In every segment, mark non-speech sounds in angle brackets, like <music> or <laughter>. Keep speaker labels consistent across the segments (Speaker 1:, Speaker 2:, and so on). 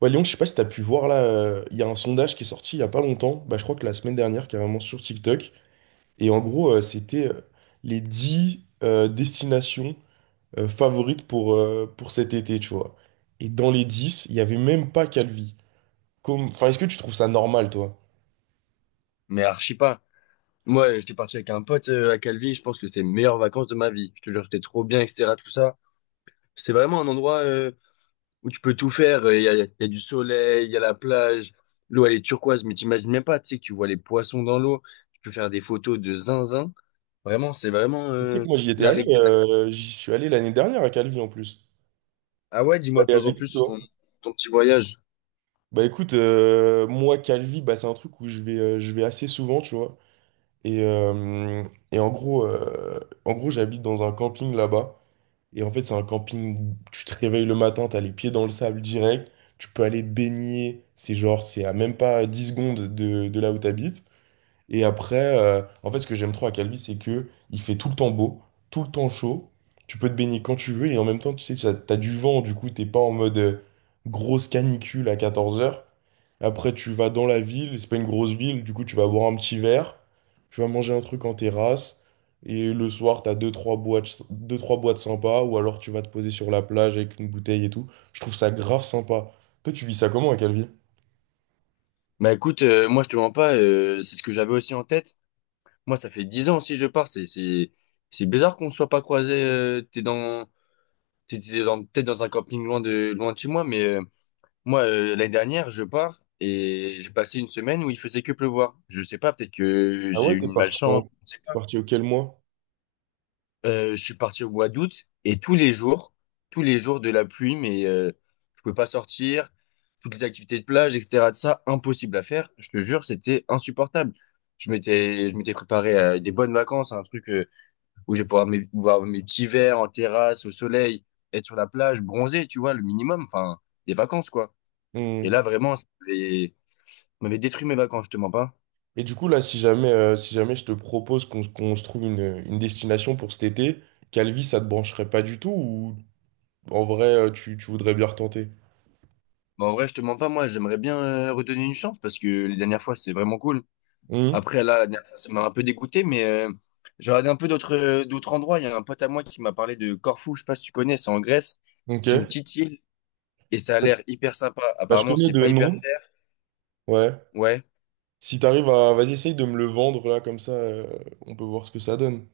Speaker 1: Ouais, Léon, je sais pas si t'as pu voir là, il y a un sondage qui est sorti il y a pas longtemps, bah, je crois que la semaine dernière, carrément sur TikTok. Et en gros, c'était les 10 destinations favorites pour cet été, tu vois. Et dans les 10 il y avait même pas Calvi. Comme... Enfin, est-ce que tu trouves ça normal, toi?
Speaker 2: Mais archi pas. Moi, j'étais parti avec un pote à Calvi. Je pense que c'est les meilleures vacances de ma vie. Je te jure, c'était trop bien, etc. Tout ça. C'est vraiment un endroit où tu peux tout faire. Il y a du soleil, il y a la plage. L'eau, elle est turquoise, mais t'imagines même pas. Tu sais que tu vois les poissons dans l'eau. Tu peux faire des photos de zinzin. Vraiment, c'est vraiment
Speaker 1: Tu sais que moi,
Speaker 2: la règle.
Speaker 1: j'y suis allé l'année dernière à Calvi en plus.
Speaker 2: Ah ouais,
Speaker 1: T'es
Speaker 2: dis-moi de
Speaker 1: allé
Speaker 2: plus en
Speaker 1: avec
Speaker 2: plus
Speaker 1: qui,
Speaker 2: sur
Speaker 1: toi?
Speaker 2: ton petit voyage.
Speaker 1: Bah écoute, moi, Calvi, bah, c'est un truc où je vais assez souvent, tu vois. Et, euh, et en gros, j'habite dans un camping là-bas. Et en fait, c'est un camping où tu te réveilles le matin, t'as les pieds dans le sable direct, tu peux aller te baigner. C'est genre, c'est à même pas 10 secondes de là où tu... Et après, en fait, ce que j'aime trop à Calvi, c'est que il fait tout le temps beau, tout le temps chaud. Tu peux te baigner quand tu veux et en même temps, tu sais, t'as du vent, du coup, t'es pas en mode grosse canicule à 14 heures. Après, tu vas dans la ville, c'est pas une grosse ville, du coup, tu vas boire un petit verre, tu vas manger un truc en terrasse et le soir, t'as deux, trois boîtes sympas ou alors tu vas te poser sur la plage avec une bouteille et tout. Je trouve ça grave sympa. Toi, tu vis ça comment à Calvi?
Speaker 2: Bah écoute, moi, je te mens pas. C'est ce que j'avais aussi en tête. Moi, ça fait 10 ans aussi que je pars. C'est bizarre qu'on ne soit pas croisés. T'es dans Peut-être dans un camping loin de chez moi, mais moi, l'année dernière, je pars et j'ai passé une semaine où il faisait que pleuvoir. Je sais pas, peut-être que
Speaker 1: Ah
Speaker 2: j'ai
Speaker 1: ouais,
Speaker 2: eu une malchance,
Speaker 1: t'es
Speaker 2: je sais pas.
Speaker 1: parti auquel mois?
Speaker 2: Je suis parti au mois d'août et tous les jours de la pluie, mais je pouvais pas sortir, toutes les activités de plage, etc. de ça, impossible à faire. Je te jure, c'était insupportable. Je m'étais préparé à des bonnes vacances, un truc où je vais pouvoir boire mes petits verres en terrasse, au soleil, être sur la plage, bronzer, tu vois, le minimum, enfin, des vacances, quoi. Et là, vraiment, ça m'avait détruit mes vacances, je te mens pas.
Speaker 1: Et du coup, là, si jamais je te propose qu'on se trouve une destination pour cet été, Calvi, ça te brancherait pas du tout ou en vrai, tu voudrais bien retenter?
Speaker 2: Mais en vrai, je te mens pas, moi, j'aimerais bien redonner une chance parce que les dernières fois, c'était vraiment cool.
Speaker 1: Hum.
Speaker 2: Après, là, la dernière fois, ça m'a un peu dégoûté, mais j'ai regardé un peu d'autres endroits. Il y a un pote à moi qui m'a parlé de Corfou, je sais pas si tu connais, c'est en Grèce. C'est une
Speaker 1: Ok.
Speaker 2: petite île et ça a l'air hyper sympa.
Speaker 1: Bah, je
Speaker 2: Apparemment,
Speaker 1: connais
Speaker 2: c'est
Speaker 1: de
Speaker 2: pas hyper
Speaker 1: nom.
Speaker 2: cher.
Speaker 1: Ouais.
Speaker 2: Ouais.
Speaker 1: Si t'arrives à... Vas-y, essaye de me le vendre, là, comme ça, on peut voir ce que ça donne.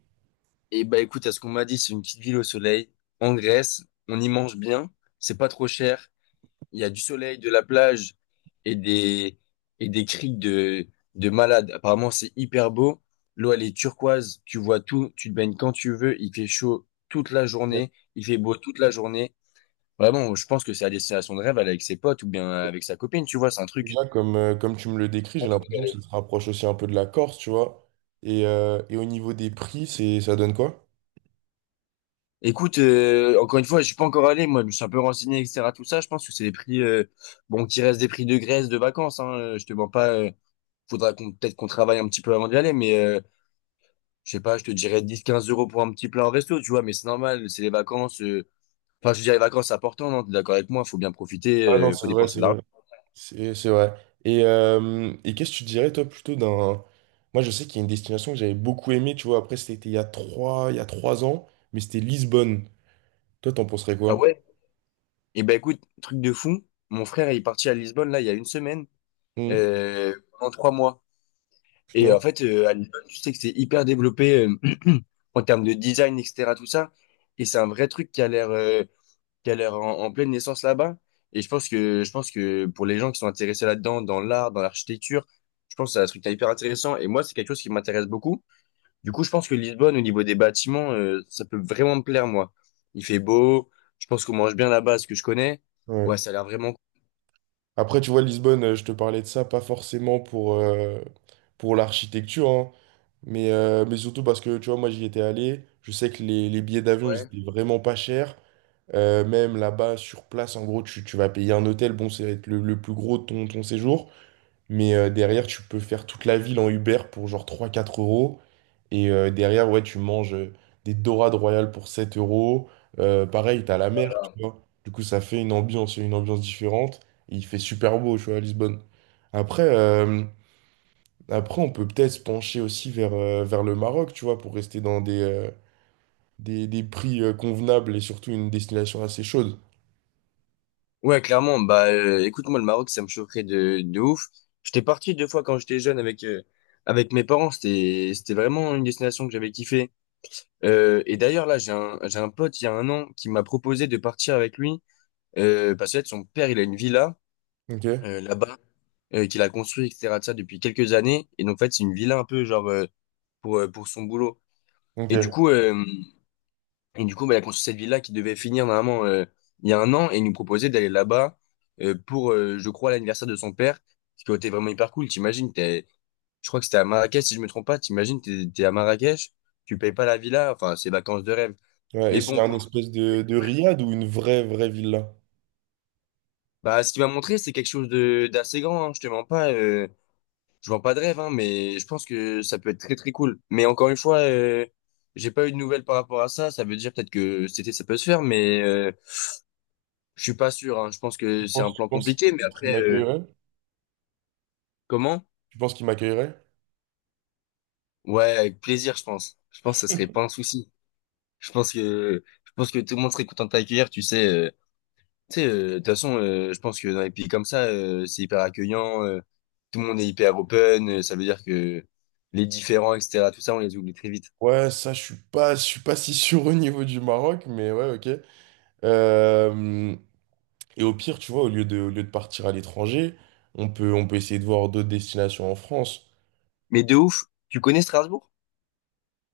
Speaker 2: Et bah écoute, à ce qu'on m'a dit, c'est une petite ville au soleil, en Grèce, on y mange bien, c'est pas trop cher, il y a du soleil, de la plage et des et des criques de malades. Apparemment, c'est hyper beau. L'eau, elle est turquoise, tu vois tout, tu te baignes quand tu veux, il fait chaud toute la
Speaker 1: Ouais.
Speaker 2: journée, il fait beau toute la journée. Vraiment, je pense que c'est la destination de rêve, aller avec ses potes ou bien avec sa copine, tu vois, c'est un truc.
Speaker 1: Déjà, comme tu me le décris, j'ai l'impression que ça se rapproche aussi un peu de la Corse, tu vois. Et au niveau des prix, ça donne quoi?
Speaker 2: Écoute, encore une fois, je suis pas encore allé, moi, je me suis un peu renseigné, etc. Tout ça, je pense que c'est des prix, bon, qui restent des prix de Grèce, de vacances, hein, je te mens pas, faudra qu'on, peut-être qu'on travaille un petit peu avant d'y aller, mais je sais pas, je te dirais 10-15 € pour un petit plat en resto, tu vois, mais c'est normal, c'est les vacances, enfin, je veux dire, les vacances, c'est important, non, t'es d'accord avec moi, faut bien profiter,
Speaker 1: Ah non,
Speaker 2: faut
Speaker 1: c'est vrai,
Speaker 2: dépenser
Speaker 1: c'est
Speaker 2: de
Speaker 1: vrai.
Speaker 2: l'argent.
Speaker 1: C'est vrai. Et qu'est-ce que tu dirais, toi, plutôt d'un... Moi, je sais qu'il y a une destination que j'avais beaucoup aimée, tu vois. Après, c'était il y a 3 ans, mais c'était Lisbonne. Toi, t'en penserais
Speaker 2: Ah
Speaker 1: quoi?
Speaker 2: ouais? Eh ben écoute, truc de fou, mon frère il est parti à Lisbonne, là, il y a une semaine,
Speaker 1: Hum.
Speaker 2: pendant trois mois. Et
Speaker 1: Putain.
Speaker 2: en fait, à Lisbonne, tu sais que c'est hyper développé <clears throat> en termes de design, etc. Tout ça. Et c'est un vrai truc qui a l'air en pleine naissance là-bas. Et je pense que pour les gens qui sont intéressés là-dedans, dans l'art, dans l'architecture, je pense que c'est un truc hyper intéressant. Et moi, c'est quelque chose qui m'intéresse beaucoup. Du coup, je pense que Lisbonne, au niveau des bâtiments, ça peut vraiment me plaire, moi. Il fait beau. Je pense qu'on mange bien là-bas, ce que je connais. Ouais,
Speaker 1: Ouais.
Speaker 2: ça a l'air vraiment cool.
Speaker 1: Après, tu vois, Lisbonne, je te parlais de ça, pas forcément pour l'architecture, hein, mais surtout parce que, tu vois, moi, j'y étais allé. Je sais que les billets d'avion, ils étaient vraiment pas chers. Même là-bas, sur place, en gros, tu vas payer un hôtel. Bon, c'est le plus gros de ton séjour. Mais derrière, tu peux faire toute la ville en Uber pour genre 3 4 euros. Et derrière, ouais, tu manges des dorades royales pour 7 euros. Pareil, t'as la mer, tu vois. Du coup, ça fait une ambiance différente. Et il fait super beau, tu vois, à Lisbonne. Après, euh, après on peut peut-être se pencher aussi vers le Maroc, tu vois, pour rester dans des prix convenables et surtout une destination assez chaude.
Speaker 2: Ouais, clairement. Bah, écoute, moi, le Maroc, ça me choquerait de ouf. J'étais parti deux fois quand j'étais jeune avec mes parents. C'était vraiment une destination que j'avais kiffé. Et d'ailleurs, là, j'ai un pote, il y a un an, qui m'a proposé de partir avec lui. Parce que, en fait, son père, il a une villa,
Speaker 1: Ok?
Speaker 2: là-bas, qu'il a construit, etc., de ça, depuis quelques années. Et donc, en fait, c'est une villa un peu, genre, pour son boulot.
Speaker 1: Ok.
Speaker 2: Et du coup, euh, Et du coup, bah, il a construit cette ville-là qui devait finir normalement il y a un an et il nous proposait d'aller là-bas pour, je crois, l'anniversaire de son père, ce qui aurait été vraiment hyper cool. T'imagines, je crois que c'était à Marrakech, si je me trompe pas. T'imagines, t'es à Marrakech, tu payes pas la villa, enfin, c'est vacances de rêve.
Speaker 1: Ouais, et
Speaker 2: Mais
Speaker 1: c'est
Speaker 2: bon,
Speaker 1: un
Speaker 2: pour...
Speaker 1: espèce de riad ou une vraie, vraie villa?
Speaker 2: Bah, ce qu'il m'a montré, c'est quelque chose de d'assez grand. Hein, je te mens pas, je vends pas de rêve, hein, mais je pense que ça peut être très très cool. Mais encore une fois, j'ai pas eu de nouvelles par rapport à ça. Ça veut dire peut-être que c'était ça peut se faire, mais je suis pas sûr, hein. Je pense que c'est un
Speaker 1: penses, tu
Speaker 2: plan
Speaker 1: penses
Speaker 2: compliqué, mais
Speaker 1: qu'il
Speaker 2: après,
Speaker 1: m'accueillerait?
Speaker 2: comment?
Speaker 1: Tu penses qu'il m'accueillerait?
Speaker 2: Ouais, avec plaisir, je pense. Je pense que ce serait pas un souci. Je pense que tout le monde serait content de t'accueillir, tu sais. Tu sais, de toute façon, je pense que dans les pays comme ça, c'est hyper accueillant. Tout le monde est hyper open. Ça veut dire que les différents, etc., tout ça, on les oublie très vite.
Speaker 1: Ouais, ça, je suis pas <laughs> si sûr au niveau du Maroc, mais ouais, ok. Euh, et au pire, tu vois, au lieu de partir à l'étranger, on peut essayer de voir d'autres destinations en France.
Speaker 2: Mais de ouf, tu connais Strasbourg?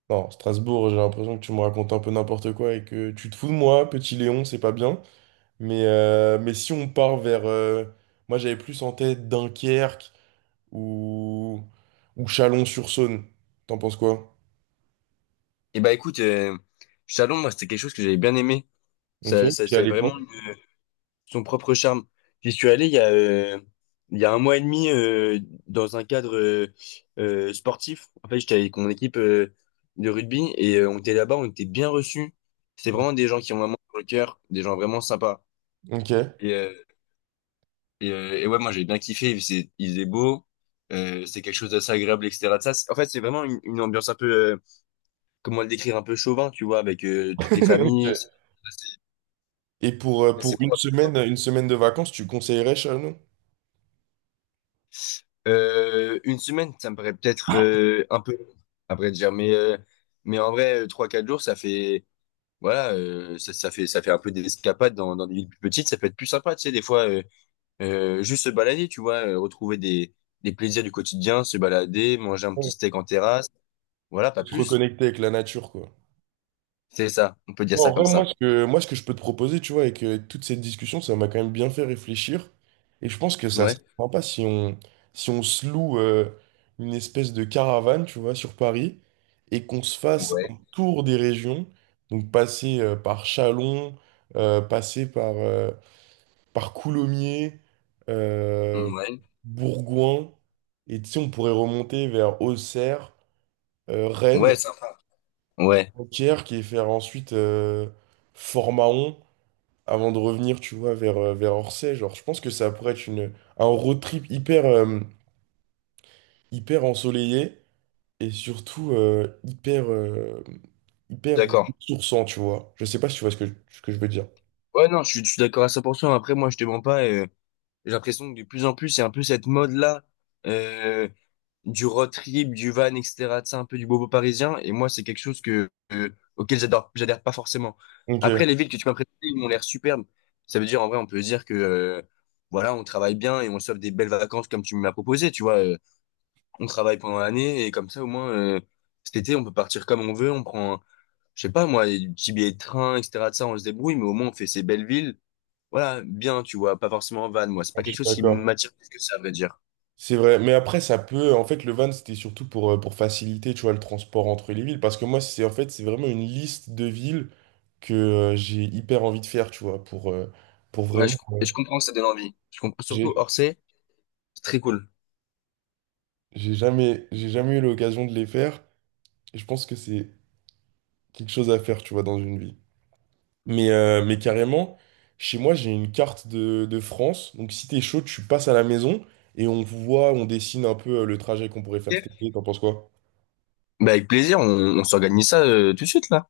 Speaker 1: Non, Strasbourg, j'ai l'impression que tu me racontes un peu n'importe quoi et que tu te fous de moi, petit Léon, c'est pas bien. Mais si on part moi, j'avais plus en tête Dunkerque ou Chalon-sur-Saône. T'en penses quoi?
Speaker 2: Eh ben, écoute, Chalon, moi, c'était quelque chose que j'avais bien aimé.
Speaker 1: Ok,
Speaker 2: Ça,
Speaker 1: qui
Speaker 2: c'est
Speaker 1: allait quand?
Speaker 2: vraiment son propre charme. J'y suis allé il y a un mois et demi dans un cadre sportif. En fait, j'étais avec mon équipe de rugby et on était là-bas, on était bien reçus. C'est vraiment des gens qui ont vraiment sur le cœur, des gens vraiment sympas.
Speaker 1: Ok.
Speaker 2: Et,
Speaker 1: <laughs>
Speaker 2: euh, et ouais, moi j'ai bien kiffé. Il faisait beau, c'est quelque chose d'assez agréable, etc. Ça, en fait, c'est vraiment une ambiance un peu, comment le décrire, un peu chauvin, tu vois, avec toutes les familles.
Speaker 1: Ok.
Speaker 2: C'est
Speaker 1: Et pour, euh,
Speaker 2: c'est- c'est
Speaker 1: pour une
Speaker 2: propre.
Speaker 1: semaine, de vacances, tu conseillerais Chalon?
Speaker 2: Une semaine, ça me paraît peut-être un peu long, à dire, mais en vrai, trois quatre jours, ça fait voilà, ça fait un peu des escapades dans des villes plus petites, ça peut être plus sympa, tu sais, des fois juste se balader, tu vois, retrouver des plaisirs du quotidien, se balader, manger un petit
Speaker 1: Ouais.
Speaker 2: steak en terrasse, voilà, pas
Speaker 1: De Se
Speaker 2: plus.
Speaker 1: reconnecter avec la nature, quoi.
Speaker 2: C'est ça, on peut dire
Speaker 1: Non, en
Speaker 2: ça comme
Speaker 1: vrai, moi,
Speaker 2: ça.
Speaker 1: ce que je peux te proposer, tu vois, avec toute cette discussion, ça m'a quand même bien fait réfléchir. Et je pense que ça
Speaker 2: Ouais,
Speaker 1: serait sympa si on se loue une espèce de caravane, tu vois, sur Paris, et qu'on se fasse
Speaker 2: ouais,
Speaker 1: un tour des régions. Donc, passer par Chalon, passer par Coulommiers, euh,
Speaker 2: ouais,
Speaker 1: Bourgoin, et tu sais, on pourrait remonter vers Auxerre, Rennes,
Speaker 2: ouais, sympa. Ouais,
Speaker 1: Dunkerque, et faire ensuite Fort-Mahon, avant de revenir, tu vois, vers Orsay. Genre, je pense que ça pourrait être un road trip hyper, hyper ensoleillé, et surtout hyper
Speaker 2: d'accord.
Speaker 1: ressourçant, tu vois. Je sais pas si tu vois ce que, je veux dire.
Speaker 2: Ouais, non, je suis d'accord à 100%. Après, moi, je te mens pas. J'ai l'impression que de plus en plus, c'est un peu cette mode-là euh, du road trip, du van, etc. C'est un peu du bobo parisien. Et moi, c'est quelque chose que j'adhère pas forcément.
Speaker 1: Ok, je
Speaker 2: Après, les villes que tu m'as présentées, ils m'ont l'air superbes. Ça veut dire, en vrai, on peut dire que voilà, on travaille bien et on sauve des belles vacances comme tu m'as proposé. Tu vois, on travaille pendant l'année et comme ça, au moins, cet été, on peut partir comme on veut. On prend, je sais pas moi, des petits billets de train, etc. De ça, on se débrouille, mais au moins, on fait ces belles villes, voilà, bien, tu vois, pas forcément en van, moi. C'est pas quelque
Speaker 1: suis
Speaker 2: chose qui
Speaker 1: d'accord.
Speaker 2: m'attire plus que ça, à vrai dire.
Speaker 1: C'est vrai, mais après en fait le van c'était surtout pour faciliter, tu vois, le transport entre les villes, parce que moi c'est en fait c'est vraiment une liste de villes que j'ai hyper envie de faire, tu vois, pour
Speaker 2: Ouais,
Speaker 1: vraiment...
Speaker 2: et je comprends que ça donne envie. Je comprends surtout
Speaker 1: j'ai
Speaker 2: Orsay, c'est très cool.
Speaker 1: j'ai jamais eu l'occasion de les faire, et je pense que c'est quelque chose à faire, tu vois, dans une vie. Mais carrément, chez moi j'ai une carte de France, donc si t'es chaud, tu passes à la maison, et on dessine un peu le trajet qu'on pourrait faire
Speaker 2: Ok.
Speaker 1: cet été, t'en penses quoi?
Speaker 2: Bah, avec plaisir, on s'organise ça tout de suite, là.